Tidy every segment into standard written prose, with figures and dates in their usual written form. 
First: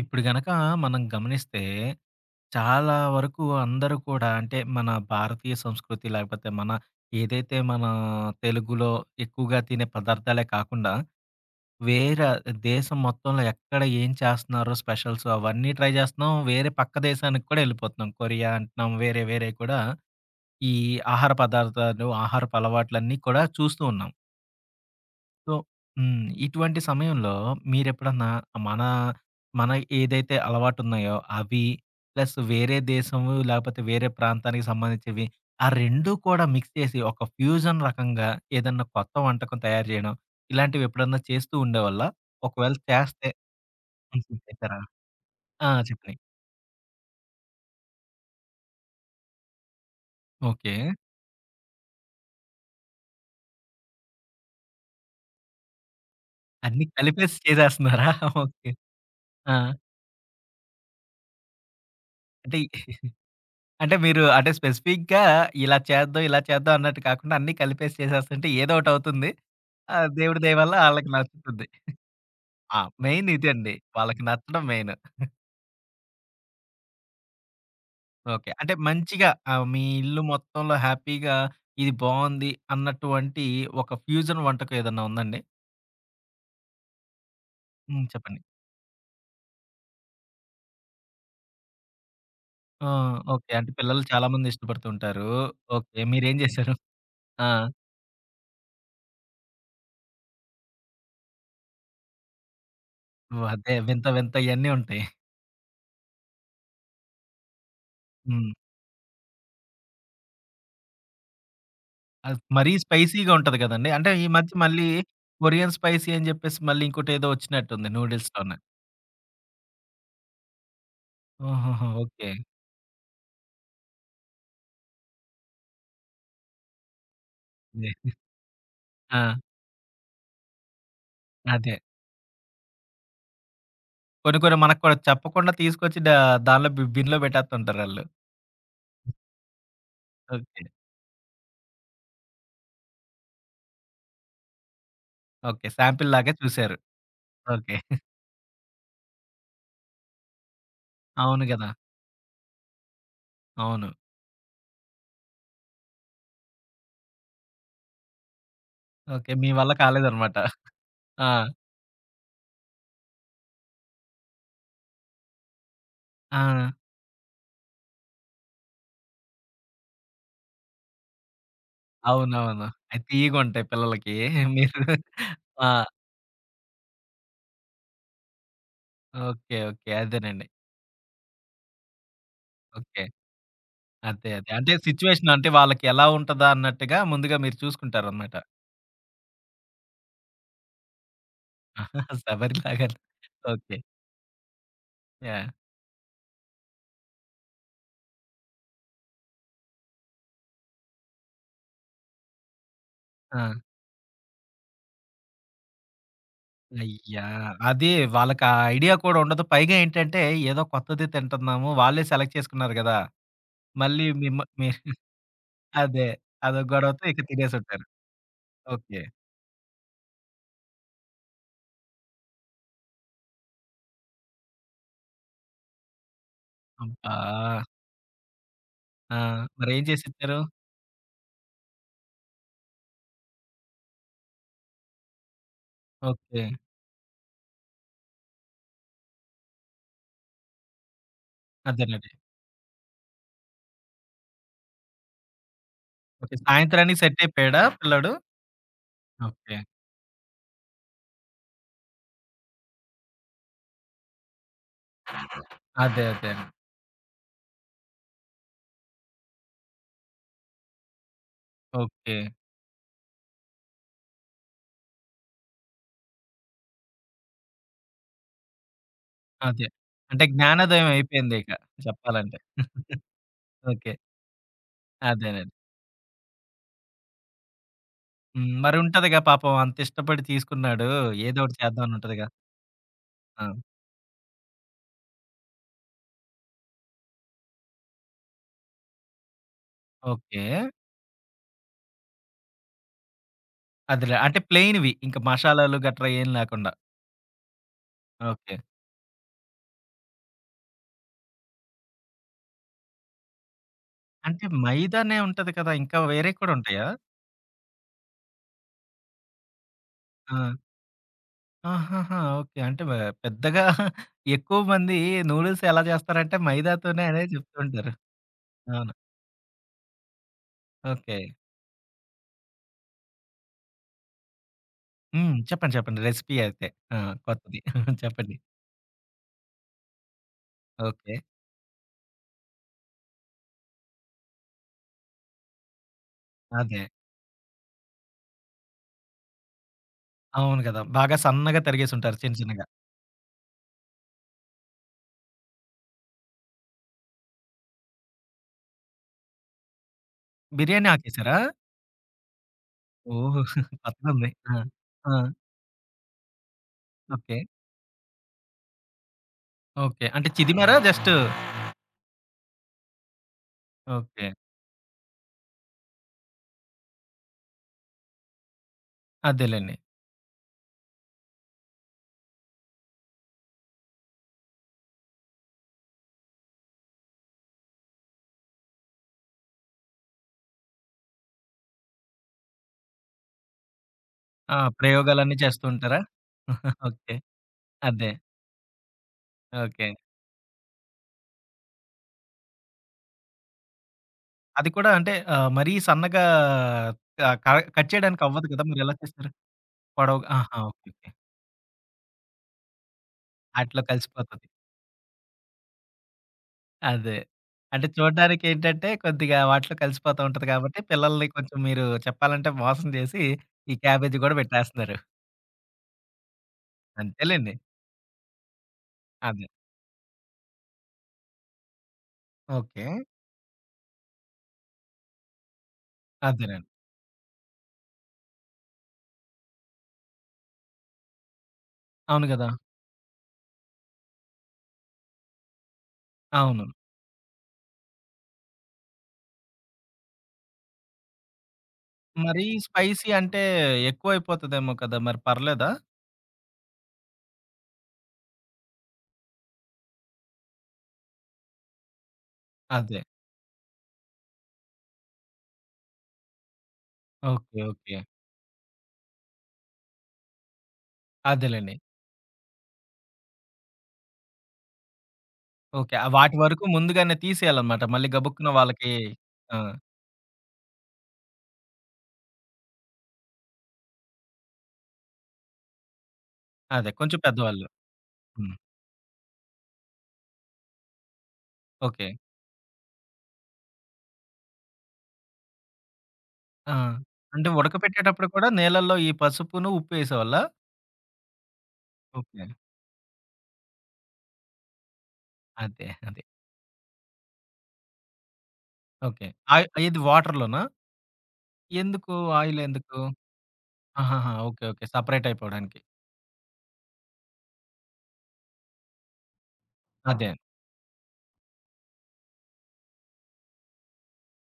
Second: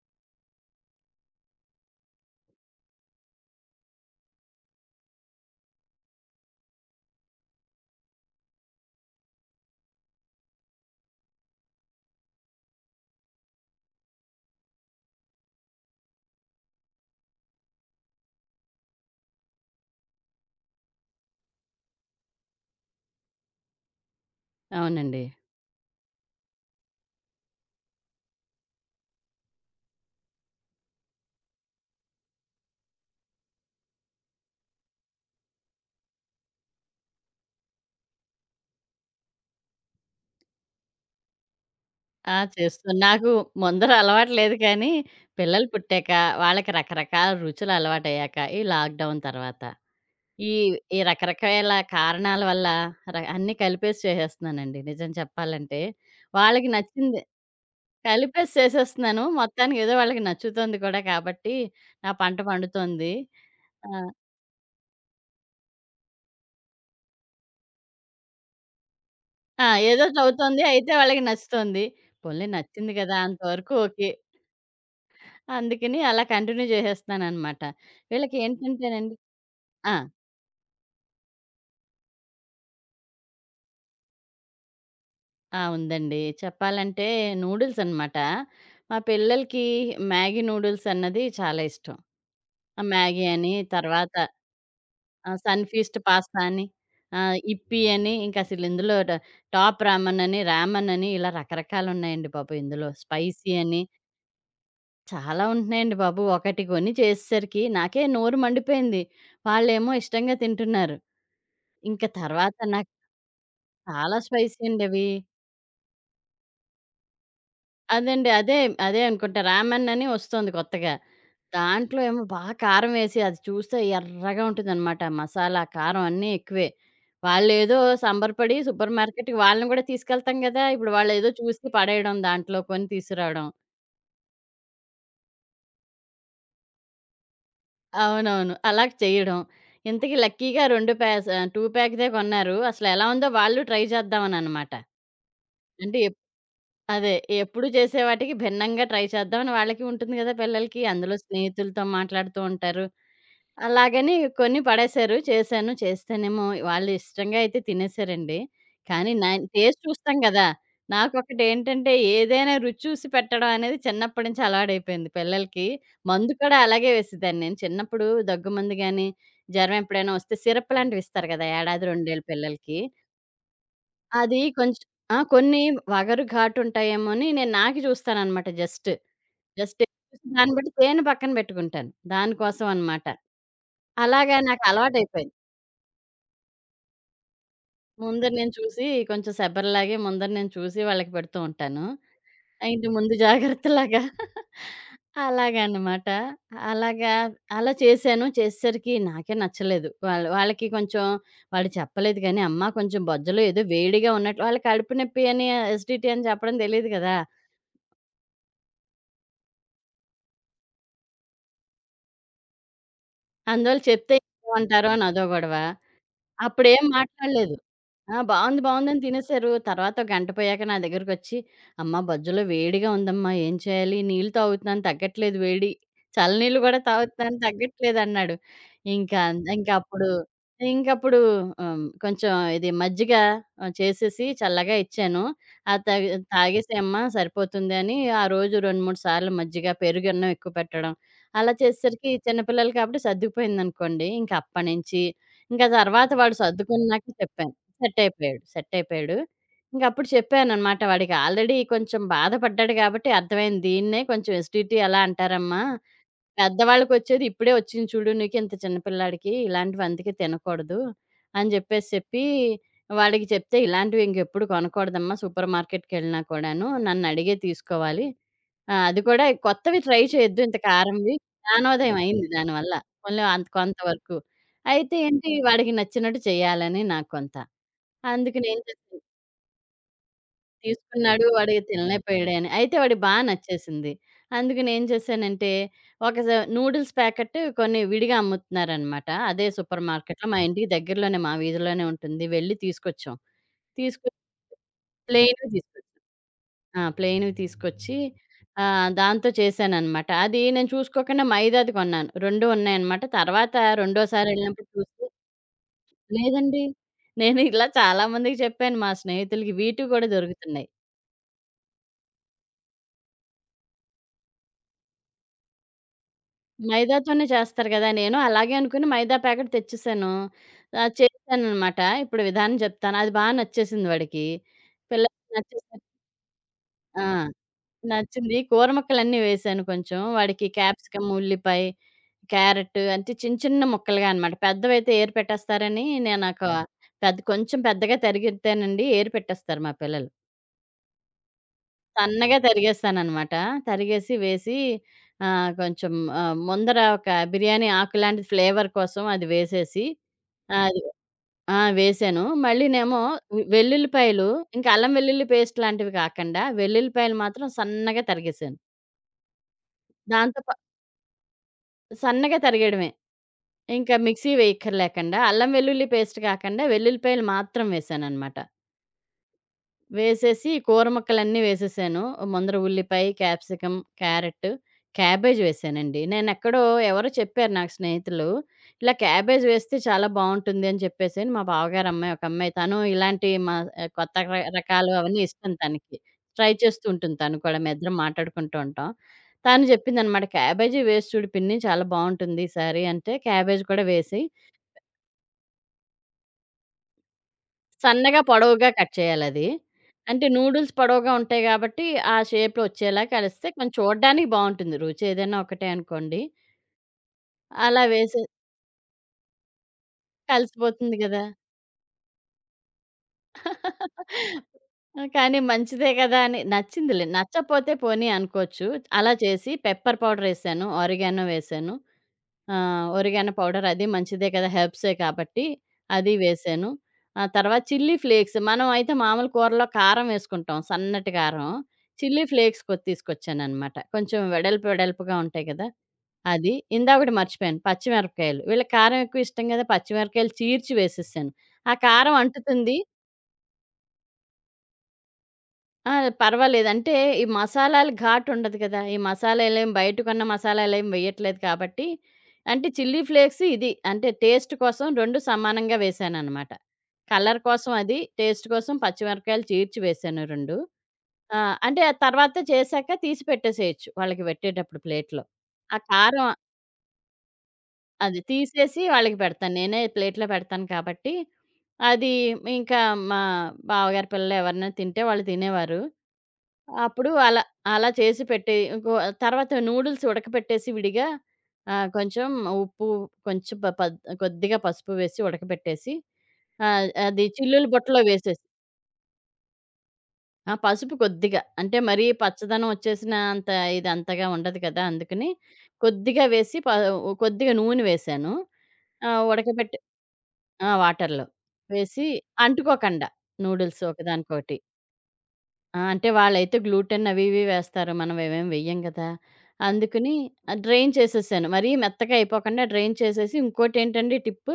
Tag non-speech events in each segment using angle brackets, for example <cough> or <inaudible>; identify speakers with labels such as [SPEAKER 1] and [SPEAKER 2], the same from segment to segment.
[SPEAKER 1] ఇప్పుడు గనక మనం గమనిస్తే, చాలా వరకు అందరూ కూడా అంటే, మన భారతీయ సంస్కృతి లేకపోతే మన ఏదైతే మన తెలుగులో ఎక్కువగా తినే పదార్థాలే కాకుండా, వేరే దేశం మొత్తంలో ఎక్కడ ఏం చేస్తున్నారో స్పెషల్స్ అవన్నీ ట్రై చేస్తున్నాం. వేరే పక్క దేశానికి కూడా ఎళ్ళిపోతున్నాం. కొరియా అంటున్నాం. వేరే వేరే కూడా ఈ ఆహార పదార్థాలు, ఆహారపు అలవాట్లన్నీ కూడా చూస్తూ ఉన్నాం.
[SPEAKER 2] అవునండి.
[SPEAKER 1] సో హ్మ్. ఇటువంటి సమయంలో మీరెప్పుడన్నా మన మన ఏదైతే అలవాటున్నాయో అవి, ప్లస్ వేరే దేశము లేకపోతే వేరే ప్రాంతానికి సంబంధించివి ఆ 2 కూడా మిక్స్ చేసి ఒక ఫ్యూజన్ రకంగా ఏదన్నా కొత్త వంటకం తయారు చేయడం, ఇలాంటివి ఎప్పుడన్నా చేస్తూ ఉండేవాళ్ళా?
[SPEAKER 2] ఆ!
[SPEAKER 1] ఒకవేళ
[SPEAKER 2] చేస్తూ
[SPEAKER 1] చేస్తే
[SPEAKER 2] నాకు ముందర అలవాటు
[SPEAKER 1] కొంచెం
[SPEAKER 2] లేదు
[SPEAKER 1] చెప్పారా?
[SPEAKER 2] కానీ, పిల్లలు
[SPEAKER 1] ఆ!
[SPEAKER 2] పుట్టాక,
[SPEAKER 1] చెప్పండి.
[SPEAKER 2] వాళ్ళకి రకరకాల రుచులు అలవాటయ్యాక, ఈ లాక్‌డౌన్ తర్వాత, ఈ
[SPEAKER 1] ఓకే.
[SPEAKER 2] ఈ రకరకాల కారణాల వల్ల అన్నీ కలిపేసి చేసేస్తున్నానండి నిజం చెప్పాలంటే. వాళ్ళకి
[SPEAKER 1] అన్నీ
[SPEAKER 2] నచ్చింది
[SPEAKER 1] కలిపేసి చేసేస్తున్నారా? <laughs>
[SPEAKER 2] కలిపేసి
[SPEAKER 1] ఓకే.
[SPEAKER 2] చేసేస్తున్నాను.
[SPEAKER 1] ఆ!
[SPEAKER 2] మొత్తానికి ఏదో వాళ్ళకి నచ్చుతుంది కూడా కాబట్టి, నా పంట
[SPEAKER 1] అంటే
[SPEAKER 2] పండుతోంది. ఆ!
[SPEAKER 1] అంటే మీరు అంటే స్పెసిఫిక్‌గా ఇలా చేద్దాం, ఇలా చేద్దాం అన్నట్టు కాకుండా అన్నీ కలిపేసి చేసేస్తుంటే ఏదో ఒకటవుతుంది.
[SPEAKER 2] ఆ!
[SPEAKER 1] ఆ!
[SPEAKER 2] ఏదో
[SPEAKER 1] దేవుడి దయ
[SPEAKER 2] ఒకటవుతోంది.
[SPEAKER 1] వల్ల
[SPEAKER 2] అయితే
[SPEAKER 1] ఆళ్ళకి
[SPEAKER 2] వాళ్ళకి
[SPEAKER 1] నచ్చుతుంది.
[SPEAKER 2] నచ్చుతోంది. పోన్లే
[SPEAKER 1] ఆ!
[SPEAKER 2] నచ్చింది కదా!
[SPEAKER 1] మెయిన్ ఇదండి.
[SPEAKER 2] అంతవరకు ఓకే.
[SPEAKER 1] వాళ్ళకి నచ్చడం మెయిన్.
[SPEAKER 2] అందుకని అలా కంటిన్యూ చేసేస్తున్నాననమాట. వీళ్ళకి
[SPEAKER 1] ఓకే. అంటే
[SPEAKER 2] ఏంటంటేనండి.
[SPEAKER 1] మంచిగా ఆహ్, మీ
[SPEAKER 2] ఆ!
[SPEAKER 1] ఇల్లు మొత్తంలో హ్యాపీగా ఇది బావుంది అన్నటువంటి ఒక ఫ్యూజన్ వంటకం ఏదన్నా ఉందండి?
[SPEAKER 2] ఆ! ఉందండి. చెప్పాలంటే నూడిల్స్
[SPEAKER 1] హ్మ్.
[SPEAKER 2] అనమాట.
[SPEAKER 1] చెప్పండి.
[SPEAKER 2] మా పిల్లలకి మ్యాగీ నూడిల్స్ అన్నది చాలా ఇష్టం. ఆ
[SPEAKER 1] ఆ!
[SPEAKER 2] Maggi
[SPEAKER 1] okay.
[SPEAKER 2] అని,
[SPEAKER 1] అంటే పిల్లలు
[SPEAKER 2] తర్వాత
[SPEAKER 1] చాలా మంది ఇష్టపడుతుంటారు.
[SPEAKER 2] Sun Feast
[SPEAKER 1] okay. మీరేం
[SPEAKER 2] పాస్తా అని,
[SPEAKER 1] చేశారు? ఆ!
[SPEAKER 2] ఇప్పీ అని, ఇంక అసలు ఇందులో టాప్ రామన్ అని, రామన్ అని ఇలా రకరకాలున్నాయండి బాబు ఇందులో. స్పైసీ
[SPEAKER 1] అదే
[SPEAKER 2] అని
[SPEAKER 1] వింత వింత ఇయన్నీ ఉంటాయి.
[SPEAKER 2] చాలా ఉంటున్నాయండి బాబు. ఒకటి కొని చేసేసరికి నాకే నోరు
[SPEAKER 1] హ్మ్.
[SPEAKER 2] మండిపోయింది. వాళ్ళేమో ఇష్టంగా తింటున్నారు. ఇంక
[SPEAKER 1] అది
[SPEAKER 2] తర్వాత
[SPEAKER 1] మరీ
[SPEAKER 2] నాకు
[SPEAKER 1] స్పైసీగా ఉంటది కదండీ! అంటే
[SPEAKER 2] చాలా
[SPEAKER 1] ఈ మధ్య
[SPEAKER 2] స్పైసీ
[SPEAKER 1] మళ్ళీ
[SPEAKER 2] అండవి.
[SPEAKER 1] కొరియన్ స్పైసీ అని జెప్పేసి మళ్ళీ ఇంకోటేదో వచ్చినట్టుంది
[SPEAKER 2] అదండి. అదే,
[SPEAKER 1] నూడిల్స్‌లోనే.
[SPEAKER 2] అదే అనుకుంటా. రామన్ అని వస్తోంది కొత్తగా.
[SPEAKER 1] ఓహోహో!
[SPEAKER 2] దాంట్లో ఏమో
[SPEAKER 1] ఓకే.
[SPEAKER 2] బా కారం వేసి అది చూస్తే ఎర్రగా ఉంటుందనమాట. మసాలా, కారం అన్నీ ఎక్కువే. వాళ్ళేదో
[SPEAKER 1] అదే.
[SPEAKER 2] సంబరపడి సూపర్
[SPEAKER 1] ఆ!
[SPEAKER 2] మార్కెట్‌కి వాళ్ళని గూడా తీసుకెళ్తాం గదా! ఇప్పుడు వాళ్ళేదో చూసి
[SPEAKER 1] అదే.
[SPEAKER 2] పడేయడం దాంట్లో కొని తీసుకురావడం.
[SPEAKER 1] కొన్ని కొన్ని మనకు కూడా చెప్పకుండా తీసుకొచ్చి దానిలో బిన్‌లో పెట్టేస్తుంటారాళ్ళు.
[SPEAKER 2] అవునవును. అలా చేయడం. ఇంతకీ
[SPEAKER 1] ఓకే.
[SPEAKER 2] లక్కీగా 2 2 ప్యాక్‌దే కొన్నారు. అసలెలా ఉందో వాళ్ళు ట్రై చేద్దామననమాట.
[SPEAKER 1] ఓకే.
[SPEAKER 2] అంటే
[SPEAKER 1] శాంపిల్ లాగా చూసారు.
[SPEAKER 2] అదే. ఎప్పుడు
[SPEAKER 1] ఓకే.
[SPEAKER 2] చేసే వాటికి భిన్నంగా ట్రై చేద్దామని వాళ్ళకి ఉంటుంది గదా! పిల్లలకి. అందులో
[SPEAKER 1] అవును గదా!
[SPEAKER 2] స్నేహితులతో మాట్లాడుతూ ఉంటారు.
[SPEAKER 1] అవును.
[SPEAKER 2] అలాగని కొన్ని పడేశారు. చేశాను. చేస్తేనేమో వాళ్ళు ఇష్టంగా అయితే తినేశారండి. కానీ నా
[SPEAKER 1] ఓకే. మీ వల్ల
[SPEAKER 2] టేస్ట్ చూస్తాం
[SPEAKER 1] కాలేదనమాట.
[SPEAKER 2] గదా!
[SPEAKER 1] ఆ!
[SPEAKER 2] నాకొకటేంటంటే ఏదైనా రుచి చూసి పెట్టడం అనేది చిన్నప్పటి నుంచి అలవాటైపోయింది పిల్లలకి. మందు
[SPEAKER 1] ఆ!
[SPEAKER 2] కూడా అలాగే వేసేదాన్ని నేను. చిన్నప్పుడు దగ్గు మందు గాని, జ్వరం ఎప్పుడైనా వస్తే సిరప్ లాంటివి ఇస్తారు గదా! ఏడాది, రెండేళ్ళ
[SPEAKER 1] అవునవును.
[SPEAKER 2] పిల్లలకి.
[SPEAKER 1] అయి తియ్యగుంటాయి పిల్లలకి.
[SPEAKER 2] అది కొంచెం.
[SPEAKER 1] మీరు
[SPEAKER 2] ఆ! కొన్ని
[SPEAKER 1] ఆ!
[SPEAKER 2] వగరు ఘాటుంటాయేమో అని నేను నాకి చూస్తాననమాట జస్ట్.
[SPEAKER 1] ఓకే.
[SPEAKER 2] Just
[SPEAKER 1] okay. అదేనండి.
[SPEAKER 2] దాన్ని బట్టి తేనె పక్కన పెట్టుకుంటాను. దానికోసం
[SPEAKER 1] ఓకే.
[SPEAKER 2] అనమాట.
[SPEAKER 1] అదే.
[SPEAKER 2] అలాగా
[SPEAKER 1] అదే.
[SPEAKER 2] నాకు
[SPEAKER 1] అంటే సిట్యుయేషన్
[SPEAKER 2] అలవాటయిపోయింది.
[SPEAKER 1] అంటే వాళ్ళకి ఎలా ఉంటదా అన్నట్టుగా ముందుగా మీరు
[SPEAKER 2] ముందర
[SPEAKER 1] చూసుకుంటారనమాట.
[SPEAKER 2] నేను చూసి కొంచెం శబరిలాగే ముందర నేను చూసి వాళ్ళకి పెడుతూ ఉంటాను.
[SPEAKER 1] శబరిలాగా.
[SPEAKER 2] ఇంటి
[SPEAKER 1] <laughs>
[SPEAKER 2] ముందు
[SPEAKER 1] ఓకే.
[SPEAKER 2] జాగ్రత్తలాగా
[SPEAKER 1] యాహ్!
[SPEAKER 2] అలాగనమాట. అలాగా అలా చేశాను. చేసేసరికి నాకే నచ్చలేదు. వాళ్ళకి కొంచెం వాళ్ళు చెప్పలేదు గానీ, "అమ్మ కొంచెం
[SPEAKER 1] ఆ!
[SPEAKER 2] బొజ్జలో ఏదో వేడిగా ఉన్నట్లు" వాళ్ళకి కడుపు నొప్పి అని ఎసిడిటీ అని చెప్పడం తెలీదు కదా!
[SPEAKER 1] అయ్యా! అది వాళ్ళకా ఐడియా కూడా ఉండదు. పైగా ఏంటంటే ఏదో కొత్తది తింటున్నాము. వాళ్ళే సెలెక్ట్ చేసుకున్నారు గదా!
[SPEAKER 2] అందువల్ల
[SPEAKER 1] మళ్ళీ
[SPEAKER 2] చెప్తే
[SPEAKER 1] మిమ్మ మీ
[SPEAKER 2] ఏమంటారో అని అదో గొడవ.
[SPEAKER 1] అదే. అదో
[SPEAKER 2] అప్పుడేం
[SPEAKER 1] గొడవతో ఇక
[SPEAKER 2] మాట్లాడలేదు.
[SPEAKER 1] తినేసుంటారు.
[SPEAKER 2] ఆ! బావుంది,
[SPEAKER 1] ఓకే.
[SPEAKER 2] బావుందని తినేశారు. తర్వాత ఓ గంట పోయాక నా దగ్గరకొచ్చి, "అమ్మ బొజ్జలో వేడిగా ఉందమ్మా ఏం చేయాలి? నీళ్ళు తాగుతున్నాను తగ్గట్లేదు వేడి. చల్ల నీళ్ళు గూడా
[SPEAKER 1] అబ్బా!
[SPEAKER 2] తాగుతున్నాను తగ్గట్లేదన్నాడు."
[SPEAKER 1] ఆ!
[SPEAKER 2] ఇంకా అన్
[SPEAKER 1] మరేం
[SPEAKER 2] ఇంకప్పుడు
[SPEAKER 1] చేసిచ్చారు?
[SPEAKER 2] ఇంకప్పుడు కొంచెం ఇది మజ్జిగ చేసేసి చల్లగా ఇచ్చాను. అది తాగి
[SPEAKER 1] ఓకే.
[SPEAKER 2] "తాగేసేయమ్మా సరిపోతుంది" అని ఆ రోజు 2, 3 సార్లు మజ్జిగ, పెరుగన్నం ఎక్కువ పెట్టడం. అలా
[SPEAKER 1] అదేనండి.
[SPEAKER 2] చేసేసరికి చిన్న పిల్లలు కాబట్టి సర్దుకుపోయిందనుకోండి. ఇంక అప్పటినుంచి ఇంక తర్వాత
[SPEAKER 1] ఓకే.
[SPEAKER 2] వాడు
[SPEAKER 1] సాయంత్రానికి
[SPEAKER 2] సర్దుకున్నాక
[SPEAKER 1] సెట్
[SPEAKER 2] చెప్పాను.
[SPEAKER 1] అయిపోయాడా
[SPEAKER 2] సెట్
[SPEAKER 1] పిల్లోడు?
[SPEAKER 2] అయిపోయాడు. సెట్ అయిపోయాడు.
[SPEAKER 1] ఓకే.
[SPEAKER 2] ఇంకప్పుడు చెప్పాననమాట వాడికి ఆల్రెడీ కొంచెం బాధపడ్డాడు గాబట్టి అర్థమైంది. దీన్నే కొంచెం ఎస్టీటీ అలా అంటారమ్మా!
[SPEAKER 1] అదే అండి.
[SPEAKER 2] పెద్దవాళ్ళకొచ్చేది ఇప్పుడే వచ్చింది చూడు నీకింత చిన్న పిల్లాడికి, ఇలాంటివి అందుకే తినకూడదు అని జెప్పేసి
[SPEAKER 1] ఓకే.
[SPEAKER 2] చెప్పి, వాడికి చెప్తే ఇలాంటివి ఇంకెప్పుడు కొనకూడదమ్మా సూపర్ మార్కెట్‌కెళ్ళినా కూడాను. నన్నడిగే తీసుకోవాలి. అది కూడా
[SPEAKER 1] అదే.
[SPEAKER 2] కొత్తవి ట్రై
[SPEAKER 1] అంటే
[SPEAKER 2] చేయొద్దు ఇంత
[SPEAKER 1] జ్ఞానోదయం
[SPEAKER 2] కారంవి.
[SPEAKER 1] అయిపోయిందిక
[SPEAKER 2] జ్ఞానోదయం అయింది
[SPEAKER 1] చెప్పాలంటే.
[SPEAKER 2] దానివల్ల. పోన్లే అంత కొంత
[SPEAKER 1] ఓకే.
[SPEAKER 2] వరకు. అయితే ఏంటి
[SPEAKER 1] అదేనండి.
[SPEAKER 2] వాడికి నచ్చినట్టు చేయాలని నా కొంత.
[SPEAKER 1] హ్మ్.
[SPEAKER 2] అందుకనేం చేశాను
[SPEAKER 1] మరుంటదిగా పాపం అంతిష్టపడి తీసుకున్నాడు.
[SPEAKER 2] తీసుకున్నాడు.
[SPEAKER 1] ఏదో ఒకటి
[SPEAKER 2] వాడికి
[SPEAKER 1] చేద్దాం అని ఉంటదిగా.
[SPEAKER 2] తినలేకపోయాడు అని. అయితే వాడికి బా
[SPEAKER 1] ఆ!
[SPEAKER 2] నచ్చేసింది. అందుకని ఏం చేశానంటే, ఒక స నూడిల్స్ ప్యాకెట్ కొన్ని విడిగా అమ్ముతున్నారనమాట. అదే సూపర్ మార్కెట్‌లో మా
[SPEAKER 1] ఓకే.
[SPEAKER 2] ఇంటికి దగ్గరలోనే మా వీధిలోనే ఉంటుంది. వెళ్లి తీసుకొచ్చాం. తీసుకొ
[SPEAKER 1] అదేలే. అంటే ప్లెయిన్‌వి ఇంక
[SPEAKER 2] ప్లెయిన్‌వి
[SPEAKER 1] మషాలాలు
[SPEAKER 2] తీసుకొచ్చాం.
[SPEAKER 1] గట్రా ఏం లేకుండా.
[SPEAKER 2] ఆ! ప్లెయిన్‌వి తీసుకొచ్చి
[SPEAKER 1] ఓకే.
[SPEAKER 2] దాంతో చేశాననమాట. అది నేను చూసుకోకుండా మైదాది కొన్నాను. 2 ఉన్నాయనమాట. తర్వాత రెండోసారి
[SPEAKER 1] అంటే
[SPEAKER 2] ఎళ్ళినప్పుడు చూస్తే
[SPEAKER 1] మైదానే ఉంటది కదా! ఇంకా వేరేయి కూడా
[SPEAKER 2] లేదండి.
[SPEAKER 1] ఉంటాయా?
[SPEAKER 2] నేను ఇలా చాలా మందికి చెప్పాను మా స్నేహితులకి. వీటివి కూడా
[SPEAKER 1] ఆ!
[SPEAKER 2] దొరుకుతున్నాయి.
[SPEAKER 1] ఆహాహా! ఓకే. అంటే పెద్దగా ఎక్కువ మంది నూడిల్స్ ఎలా చేస్తారంటే మైదాతోనే అనే
[SPEAKER 2] మైదాతోనే చేస్తారు గదా!
[SPEAKER 1] చెప్తుంటారు.
[SPEAKER 2] నేను అలాగే అనుకుని
[SPEAKER 1] అవును.
[SPEAKER 2] మైదా ప్యాకెట్ తెచ్చేసాను.
[SPEAKER 1] ఓకే.
[SPEAKER 2] చేశాననమాట. ఇప్పుడు విధానం చెప్తాను. అది బా నచ్చేసింది వాడికి. పిల్లలకి
[SPEAKER 1] హ్మ్. చెప్పండి.
[SPEAKER 2] నచ్చేసరికి
[SPEAKER 1] చెప్పండి. రెసిపీ అయితే. ఆ!
[SPEAKER 2] ఆ!
[SPEAKER 1] కొత్తది. చెప్పండి.
[SPEAKER 2] నచ్చింది. కూర ముక్కలన్నీ వేశాను కొంచెం. వాడికి క్యాప్సికమ్,
[SPEAKER 1] ఓకే.
[SPEAKER 2] ఉల్లిపాయ, క్యారట్ అంటే చిన్న చిన్న ముక్కలుగా అనమాట. పెద్దవైతే ఏరు పెట్టేస్తారని నేనొక
[SPEAKER 1] అదే.
[SPEAKER 2] పెద్ద కొంచెం పెద్దగా తరిగితేనండి ఏరు పెట్టేస్తారు మా పిల్లలు.
[SPEAKER 1] అవును గదా! బాగా సన్నగా తరిగేసుంటారు చిన్న
[SPEAKER 2] సన్నగా
[SPEAKER 1] చిన్నగా.
[SPEAKER 2] తరిగేస్తాననమాట. తరిగేసి, వేసి కొంచెం ముందర ఒక బిర్యానీ ఆకులాంటి ఫ్లేవర్ కోసం అది వేసేసి ఆ, అది
[SPEAKER 1] బిర్యానీ ఆకేసారా?
[SPEAKER 2] ఆ! వేశాను. మళ్ళీనేమో
[SPEAKER 1] ఓహ్!
[SPEAKER 2] వెల్లుల్లిపాయలు
[SPEAKER 1] కొత్తగుంది. ఆ!
[SPEAKER 2] ఇంకా అల్లం
[SPEAKER 1] ఆ!
[SPEAKER 2] వెల్లుల్లి పేస్ట్ లాంటివి కాకండా, వెల్లుల్లిపాయలు
[SPEAKER 1] ఓకే.
[SPEAKER 2] మాత్రం సన్నగా తరిగేశాను.
[SPEAKER 1] ఓకే. అంటే
[SPEAKER 2] దాంతో పా
[SPEAKER 1] చిదిమారా జస్ట్
[SPEAKER 2] సన్నగా తరిగేయడమే. ఇంకా
[SPEAKER 1] ఓకే.
[SPEAKER 2] మిక్సీ వేయక్కర్లేకుండా, అల్లం వెల్లుల్లి పేస్ట్ కాకండా వెల్లుల్లిపాయలు మాత్రం వేశాననమాట.
[SPEAKER 1] అదేలెండి.
[SPEAKER 2] వేసేసి కూర ముక్కలన్నీ వేసేసాను. ముందర ఉల్లిపాయ, క్యాప్సికమ్, క్యారట్, క్యాబేజ్ వేసానండి. నేనెక్కడో ఎవరో చెప్పారు నాకు స్నేహితులు. ఇలా క్యాబేజ్ వేస్తే చాలా బావుంటుంది అని చెప్పేసని మా బావగారమ్మాయి ఒక అమ్మాయి తను ఇలాంటి మా కొత్త
[SPEAKER 1] ఆ!
[SPEAKER 2] రకాలు అవన్నీ
[SPEAKER 1] ప్రయోగాలన్నీ
[SPEAKER 2] ఇష్టం
[SPEAKER 1] చేస్తూ
[SPEAKER 2] తనకి.
[SPEAKER 1] ఉంటారా?
[SPEAKER 2] ట్రై చేస్తూ
[SPEAKER 1] ఓకే.
[SPEAKER 2] ఉంటుంది తను కూడా. మేమిద్దరం
[SPEAKER 1] అదే.
[SPEAKER 2] మాట్లాడుకుంటూ ఉంటాం. తను
[SPEAKER 1] ఓకే.
[SPEAKER 2] చెప్పిందనమాట, "క్యాబేజీ వేసి చూడు పిన్ని చాలా బావుంటుంది ఈసారి" అంటే క్యాబేజ్ కూడా వేసి
[SPEAKER 1] అది కూడా అంటే ఆహ్, మరీ సన్నగా క క కట్
[SPEAKER 2] సన్నగా
[SPEAKER 1] చేయడానికి అవ్వదు కదా!
[SPEAKER 2] పొడవుగా కట్
[SPEAKER 1] మరెలా చేస్తారు?
[SPEAKER 2] చేయాలది. అంటే
[SPEAKER 1] పొడవుగా ఆహా!
[SPEAKER 2] Noodles
[SPEAKER 1] okay. ఓకే.
[SPEAKER 2] పొడవుగా ఉంటాయి గాబట్టి, ఆ షేప్‌లో వచ్చేలా కలిస్తే కొంచెం
[SPEAKER 1] ఆటిలో
[SPEAKER 2] చూడడానికి
[SPEAKER 1] కలిసిపోతది.
[SPEAKER 2] బావుంటుంది. రుచి ఏదైనా ఒకటే అనుకోండి.
[SPEAKER 1] అదే.
[SPEAKER 2] అలా
[SPEAKER 1] అంటే
[SPEAKER 2] వేసే
[SPEAKER 1] చూడడానికేంటంటే కొద్దిగా వాటిలో కలిసిపోతా ఉంటది కాబట్టి
[SPEAKER 2] కలిసిపోతుంది గదా!
[SPEAKER 1] పిల్లల్ని కొంచెం మీరు చెప్పాలంటే మోసం చేసి ఈ క్యాబేజీ గూడా
[SPEAKER 2] <laughs>
[SPEAKER 1] పెట్టేస్తున్నారు.
[SPEAKER 2] ఆ! కానీ మంచిదే గదా! అని నచ్చిందిలే.
[SPEAKER 1] అంతేలెండి.
[SPEAKER 2] నచ్చకపోతే పోనీ అనుకోవచ్చు. అలా
[SPEAKER 1] అదే.
[SPEAKER 2] చేసి పెప్పర్ పౌడరేశాను, ఆరిగానో వేశాను. ఆ!
[SPEAKER 1] ఓకే.
[SPEAKER 2] ఒరిగానో పౌడర్ అది మంచిదే కదా! హెర్బ్సే కాబట్టి అది
[SPEAKER 1] అదేనండి.
[SPEAKER 2] వేశాను. ఆ తర్వాత చిల్లీ ఫ్లేక్స్ మనం అయితే మామూలు కూరలో కారం వేసుకుంటాం సన్నటి కారం. చిల్లీ
[SPEAKER 1] అవును గదా!
[SPEAKER 2] ఫ్లేక్స్ తీసుకొచ్చాననమాట. కొంచెం వెడల్పు వెడల్పుగా ఉంటాయి కదా! అది.
[SPEAKER 1] అవును.
[SPEAKER 2] ఇందాకటి మర్చిపోయాను పచ్చిమిరపకాయలు. వీళ్ళకి కారం ఎక్కువ ఇష్టం కదా! పచ్చిమిరపకాయలు చీర్చి వేసేసాను. ఆ కారం
[SPEAKER 1] మరీ
[SPEAKER 2] అంటుతుంది.
[SPEAKER 1] స్పైసీ అంటే ఎక్కువైపోతదేమో కదా! మరి పర్లేదా?
[SPEAKER 2] ఆ! పర్వాలేదు. అంటే ఈ మసాలాలు ఘాటు ఉండదు కదా! ఈ మసాలాలేం బయట కొన్న మసాలాలేం వేయట్లేదు కాబట్టి, అంటే
[SPEAKER 1] అదే.
[SPEAKER 2] చిల్లీ ఫ్లేక్స్ ఇది. అంటే టేస్ట్ కోసం 2 సమానంగా వేశాననమాట. Colour
[SPEAKER 1] okay.
[SPEAKER 2] కోసం
[SPEAKER 1] ఓకే.
[SPEAKER 2] అది, టేస్ట్ కోసం పచ్చిమిరపకాయలు చీల్చి వేశాను 2. ఆ!
[SPEAKER 1] అదేలెండి.
[SPEAKER 2] అంటే ఆ తర్వాత చేశాక తీసి పెట్టేసేయొచ్చు వాళ్ళకి పెట్టేటప్పుడు ప్లేట్‌లో. ఆ
[SPEAKER 1] ఓకే. ఆ
[SPEAKER 2] కారం
[SPEAKER 1] వాటి వరకు ముందుగానే తీసేయాలన్నమాట. మళ్ళీ
[SPEAKER 2] అది.
[SPEAKER 1] గబుక్కున
[SPEAKER 2] తీసేసి
[SPEAKER 1] వాళ్ళకి
[SPEAKER 2] వాళ్ళకి పెడతాను.
[SPEAKER 1] ఆ!
[SPEAKER 2] నేనే ప్లేట్‌లో పెడతాను కాబట్టి, అది ఇంకా మా బావగారి పిల్లలు ఎవరైనా తింటే వాళ్ళు తినేవారు.
[SPEAKER 1] అదే.
[SPEAKER 2] అప్పుడు
[SPEAKER 1] కొంచెం
[SPEAKER 2] అలా
[SPEAKER 1] పెద్దవాళ్ళు.
[SPEAKER 2] అలా చేసి
[SPEAKER 1] హ్మ్.
[SPEAKER 2] పెట్టి ఇంకో తర్వాత నూడిల్స్ ఉడకపెట్టేసి విడిగా
[SPEAKER 1] ఓకే.
[SPEAKER 2] కొంచెం ఉప్పు, కొంచెం ప పద్ కొద్దిగా పసుపు వేసి ఉడకపెట్టేసి
[SPEAKER 1] ఆ!
[SPEAKER 2] అది
[SPEAKER 1] అంటే
[SPEAKER 2] చిల్లులు బుట్టలో
[SPEAKER 1] ఉడకపెట్టేటప్పుడు
[SPEAKER 2] వేసేసి
[SPEAKER 1] కూడా నీళ్ళల్లో ఈ పసుపును, ఉప్పు ఏసేవాళ్ళా?
[SPEAKER 2] ఆ! పసుపు కొద్దిగా. అంటే మరీ
[SPEAKER 1] ఓకే.
[SPEAKER 2] పచ్చదనం వచ్చేసిన అంత ఇది అంతగా ఉండదు కదా! అందుకని
[SPEAKER 1] అదే.
[SPEAKER 2] కొద్దిగా వేసి ప కొద్దిగా నూనె వేశాను.
[SPEAKER 1] ఓకే.
[SPEAKER 2] ఉడకబెట్టి
[SPEAKER 1] ఆయి ఇది వాటర్‌లోనా?
[SPEAKER 2] ఆ! వాటర్‌లో వేసి
[SPEAKER 1] ఎందుకు ఆయిల్ ఎందుకు?
[SPEAKER 2] అంటుకోకుండా నూడిల్స్
[SPEAKER 1] ఆహాహా!
[SPEAKER 2] ఒకదానికొకటి.
[SPEAKER 1] ఓకే. ఓకే. సెపరేట్ అయిపోవడానికి.
[SPEAKER 2] ఆ! అంటే వాళ్ళైతే గ్లూటెన్ అవి ఇవి వేస్తారు. మనం అవేం వెయ్యం గదా!
[SPEAKER 1] ఆ!
[SPEAKER 2] అందుకని
[SPEAKER 1] అదే.
[SPEAKER 2] డ్రైన్ చేసేసాను. మరీ మెత్తగా అయిపోకుండా డ్రైన్ చేసేసి ఇంకోటేంటంటే టిప్పు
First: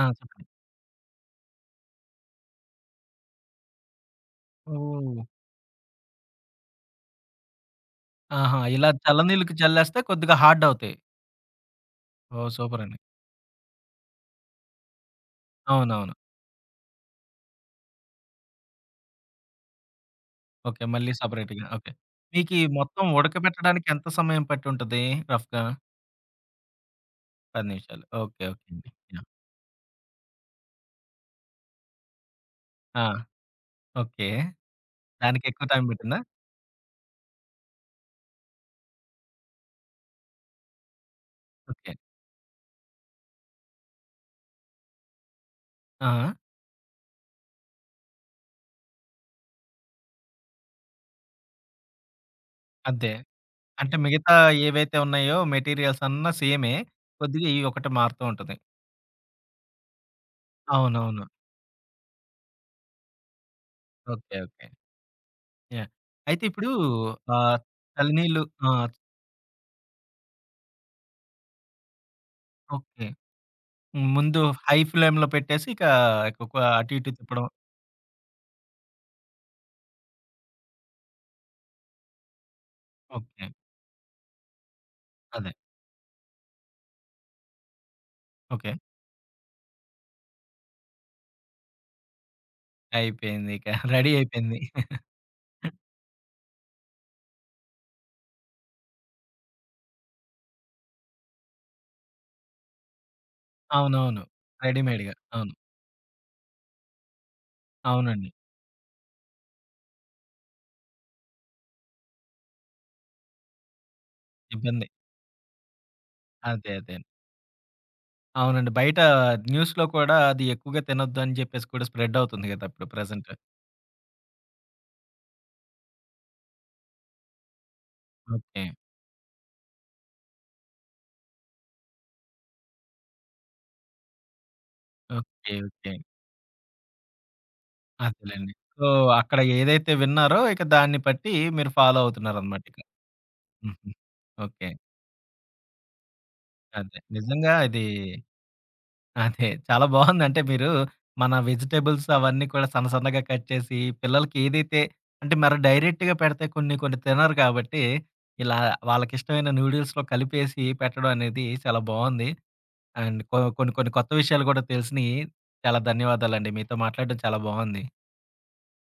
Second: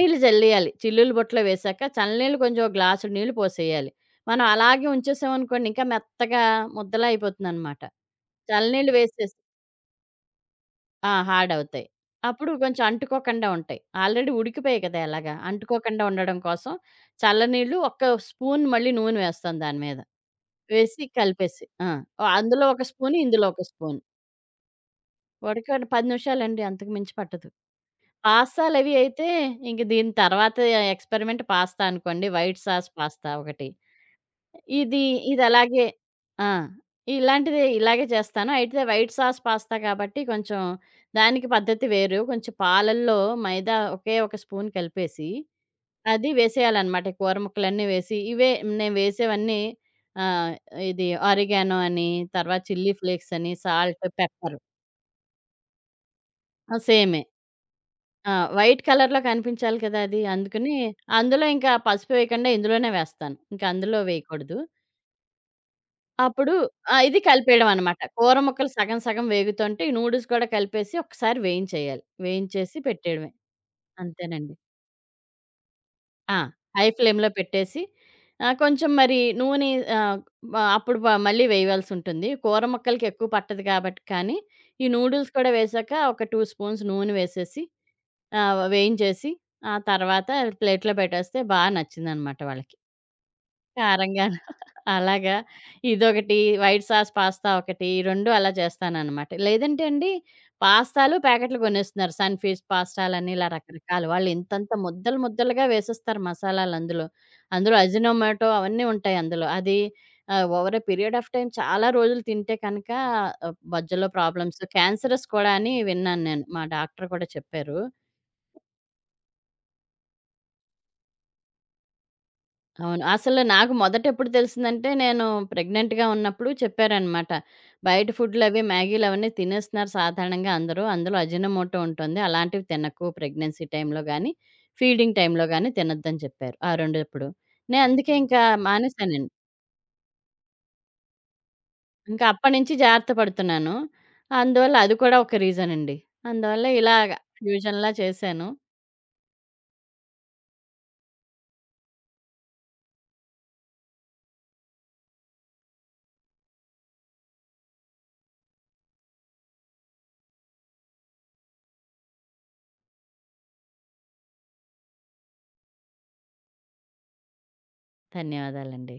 [SPEAKER 1] ఆ! చెప్పండి.
[SPEAKER 2] జల్లేయాలి. చిల్లులు బుట్టలో వేశాక చల్లనీళ్ళు కొంచెం ఒక గ్లాసుడు నీళ్ళు పోసేయాలి. మనం అలాగే
[SPEAKER 1] ఓహ్!
[SPEAKER 2] ఉంచేసామనుకోండి ఇంకా మెత్తగా ముద్దలా అయిపోతుందనమాట.
[SPEAKER 1] ఆహా! ఇలా
[SPEAKER 2] చల్లనీళ్ళు
[SPEAKER 1] చల్ల
[SPEAKER 2] వేసేసి
[SPEAKER 1] నీళ్ళకి చల్లేస్తే కొద్దిగా హార్డ్ అవుతాయి.
[SPEAKER 2] ఆ! హార్డ్ అవుతాయి.
[SPEAKER 1] ఓహ్!
[SPEAKER 2] అప్పుడు
[SPEAKER 1] సూపర్
[SPEAKER 2] కొంచెం
[SPEAKER 1] అండి.
[SPEAKER 2] అంటుకోకుండా ఉంటాయి. ఆల్రెడీ ఉడికిపోయాయి కదా! ఎలాగా అంటుకోకుండా
[SPEAKER 1] అవునవును.
[SPEAKER 2] ఉండడం కోసం చల్లనీళ్ళు ఒక్క స్పూన్ మళ్ళీ నూనె వేస్తాం దాని మీద.
[SPEAKER 1] ఓకే.
[SPEAKER 2] వేసి
[SPEAKER 1] మళ్ళీ
[SPEAKER 2] కలిపేసి.
[SPEAKER 1] సెపరేట్‌గా.
[SPEAKER 2] ఆ!
[SPEAKER 1] ఓకే. మీకీ
[SPEAKER 2] అందులో ఒక
[SPEAKER 1] మొత్తం
[SPEAKER 2] స్పూను, ఇందులో ఒక
[SPEAKER 1] ఉడకబెట్టడానికి
[SPEAKER 2] స్పూను.
[SPEAKER 1] ఎంత సమయం పట్టి ఉంటది రఫ్‌గా?
[SPEAKER 2] ఉడకబెట్టి 10 నిమిషాలండి అంతకు మించి పట్టదు.
[SPEAKER 1] 10 నిమిషాలు. ఓకే అండి.
[SPEAKER 2] పాస్తాలవి
[SPEAKER 1] యాహ్!
[SPEAKER 2] అయితే ఇంక దీని తర్వాత ఎక్స్‌పెరిమెంట్ పాస్తా అనుకోండి. వైట్ సాస్
[SPEAKER 1] ఆ!
[SPEAKER 2] పాస్తా ఒకటి.
[SPEAKER 1] ఓకే.
[SPEAKER 2] ఇది
[SPEAKER 1] దానికి ఎక్కువ టైం
[SPEAKER 2] ఇదలాగే
[SPEAKER 1] పట్టిందా?
[SPEAKER 2] ఆ! ఇలాంటిదే ఇలాగే చేస్తాను. అయితే వైట్ సాస్ పాస్తా కాబట్టి కొంచెం దానికి పద్ధతి
[SPEAKER 1] ఓకే.
[SPEAKER 2] వేరు. కొంచెం పాలల్లో మైదా ఒకే ఒక స్పూన్ కలిపేసి అది
[SPEAKER 1] ఆ!
[SPEAKER 2] వేసేయాలనమాట. ఈ కూర ముక్కలన్నీ వేసి, ఇవే నేను వేసేవన్నీ ఆహ్, ఇది ఆరిగానో అని, తర్వాత చిల్లీ
[SPEAKER 1] అదే.
[SPEAKER 2] ఫ్లేక్స్ అని,
[SPEAKER 1] అంటే
[SPEAKER 2] సాల్ట్,
[SPEAKER 1] మిగతా
[SPEAKER 2] పెప్పర్.
[SPEAKER 1] ఏవైతే ఉన్నాయో మెటీరియల్స్ అన్నీ సేమే.
[SPEAKER 2] ఆ! సేమే.
[SPEAKER 1] కొద్దిగా ఈ ఒకటి మారుతూ
[SPEAKER 2] ఆ!
[SPEAKER 1] ఉంటది.
[SPEAKER 2] వైట్ కలర్‌లో కనిపించాలి కదా అది. అందుకని
[SPEAKER 1] అవునవును.
[SPEAKER 2] అందులో ఇంకా పసుపు వేయకుండా ఇందులోనే వేస్తాను. ఇంకా అందులో
[SPEAKER 1] ఓకే.
[SPEAKER 2] వేయకూడదు.
[SPEAKER 1] ఓకే. యాహ్! అయితే
[SPEAKER 2] అప్పుడు
[SPEAKER 1] ఇప్పుడు
[SPEAKER 2] ఆ! ఇది
[SPEAKER 1] ఆహ్,
[SPEAKER 2] కలిపేయడం అనమాట. కూర
[SPEAKER 1] చలినీళ్ళు ఆ!
[SPEAKER 2] ముక్కలు సగం సగం వేగుతుంటే, ఈ నూడిల్స్ కూడా కలిపేసి ఒకసారి వేయించేయాలి. వేయించేసి
[SPEAKER 1] ఓకే.
[SPEAKER 2] పెట్టేయడమే.
[SPEAKER 1] ముందు
[SPEAKER 2] అంతేనండి.
[SPEAKER 1] హై ఫ్లేమ్‌లో పెట్టేసి ఇక
[SPEAKER 2] ఆ!
[SPEAKER 1] ఎక్కువ
[SPEAKER 2] హై
[SPEAKER 1] అటు ఇటు
[SPEAKER 2] ఫ్లేమ్‌లో
[SPEAKER 1] తిప్పడం.
[SPEAKER 2] పెట్టేసి కొంచెం మరి నూనె ఆహ్, వ అప్పుడు వ మళ్ళీ వేయాల్సుంటుంది. కూర ముక్కలకి ఎక్కువ
[SPEAKER 1] ఓకే.
[SPEAKER 2] పట్టదు కాబట్టి కానీ, ఈ నూడిల్స్ కూడా
[SPEAKER 1] అదే.
[SPEAKER 2] వేశాక ఒక 2 స్పూన్స్ నూనె వేసేసి
[SPEAKER 1] ఓకే.
[SPEAKER 2] వేయించేసి ఆ తర్వాత ప్లేట్‌లో పెట్టేస్తే బా నచ్చిందనమాట వాళ్ళకి.
[SPEAKER 1] అయిపోయింది ఇక. రెడీ
[SPEAKER 2] కారంగాను.
[SPEAKER 1] అయిపోయింది.
[SPEAKER 2] అలాగా. ఇదొకటి, వైట్ సాస్ పాస్తా ఒకటి, ఈ 2 అలా చేస్తాననమాట. లేదంటే అండి, పాస్తాలు ప్యాకెట్లు కొనేస్తున్నారు. సన్‌ఫీస్ట్ పాస్తాలని ఇలా రకరకాలు.
[SPEAKER 1] అవునవును.
[SPEAKER 2] వాళ్ళు ఇంతంత
[SPEAKER 1] రెడీమేడ్‌గా.
[SPEAKER 2] ముద్దలు
[SPEAKER 1] అవును.
[SPEAKER 2] ముద్దలుగా వేసేస్తారు మసాలాలందులో. అందులో
[SPEAKER 1] అవునండి.
[SPEAKER 2] అజినోమోటో అవన్నీ ఉంటాయి అందులో. అది over a period of time చాలా రోజులు తింటే కనుక మధ్యలో ప్రాబ్లమ్స్,
[SPEAKER 1] ఇబ్బంది.
[SPEAKER 2] క్యాన్సరస్ కూడా అని విన్నాను నేను. మా
[SPEAKER 1] అదే.
[SPEAKER 2] డాక్టర్ కూడా చెప్పారు.
[SPEAKER 1] అవునండి. బయట న్యూస్‌లో కూడా అది ఎక్కువగా తినొద్దు అని చెప్పేసి కూడా స్ప్రెడ్ అవుతుంది కదా! ఇప్పుడు
[SPEAKER 2] అవును.
[SPEAKER 1] ప్రెజెంట్.
[SPEAKER 2] అసలు నాకు మొదటెప్పుడు తెలిసిందంటే, నేను ప్రెగ్నెంట్‌గా ఉన్నప్పుడు చెప్పారనమాట. బయట ఫుడ్‌లవి,
[SPEAKER 1] ఓకే.
[SPEAKER 2] మ్యాగీలవన్నీ తినేస్తున్నారు సాధారణంగా అందరూ. అందులో అజినోమోటో ఉంటుంది. అలాంటివి తినకు ప్రెగ్నెన్సీ టైమ్‌లో గానీ, ఫీడింగ్ టైమ్‌లో
[SPEAKER 1] ఓకే.
[SPEAKER 2] గానీ
[SPEAKER 1] ఓకే.
[SPEAKER 2] తినొద్దని చెప్పారు. ఆ రెండప్పుడు. అందుకే ఇంకా
[SPEAKER 1] అదేలెండి. సో,
[SPEAKER 2] మానేశానండి.
[SPEAKER 1] అక్కడ ఏదైతే విన్నారో ఇక దాన్ని బట్టి మీరు ఫాలో
[SPEAKER 2] ఇంకా
[SPEAKER 1] అవుతున్నారనమాట.
[SPEAKER 2] అప్పటినుంచి జాగ్రత్త పడుతున్నాను.
[SPEAKER 1] హుహు. ఓకే.
[SPEAKER 2] అందువల్ల అది కూడా ఒక రీజనండి. అందువల్ల
[SPEAKER 1] అదే.
[SPEAKER 2] ఇలాగ
[SPEAKER 1] నిజంగా ఇది
[SPEAKER 2] ఫ్యూజన్‌లా చేశాను.
[SPEAKER 1] అదే. చాలా బావుంది. అంటే మీరు మన వెజిటబుల్స్ అవన్నీ కూడా సన్న సన్నగా కట్ చేసి పిల్లలకి ఏదైతే అంటే మరి డైరెక్ట్‌గా పెడితే కొన్ని కొన్ని తినరు కాబట్టి, ఇలా వాళ్ళకిష్టమైన నూడిల్స్‌లో కలిపేసి పెట్టడం అనేది చాలా బావుంది. అండ్ కొన్ని కొన్ని కొత్త విషయాలు కూడా తెలిసినియి. చాలా ధన్యవాదాలండి. మీతో మాట్లాడడం చాలా బావుంది.
[SPEAKER 2] ధన్యవాదాలండి.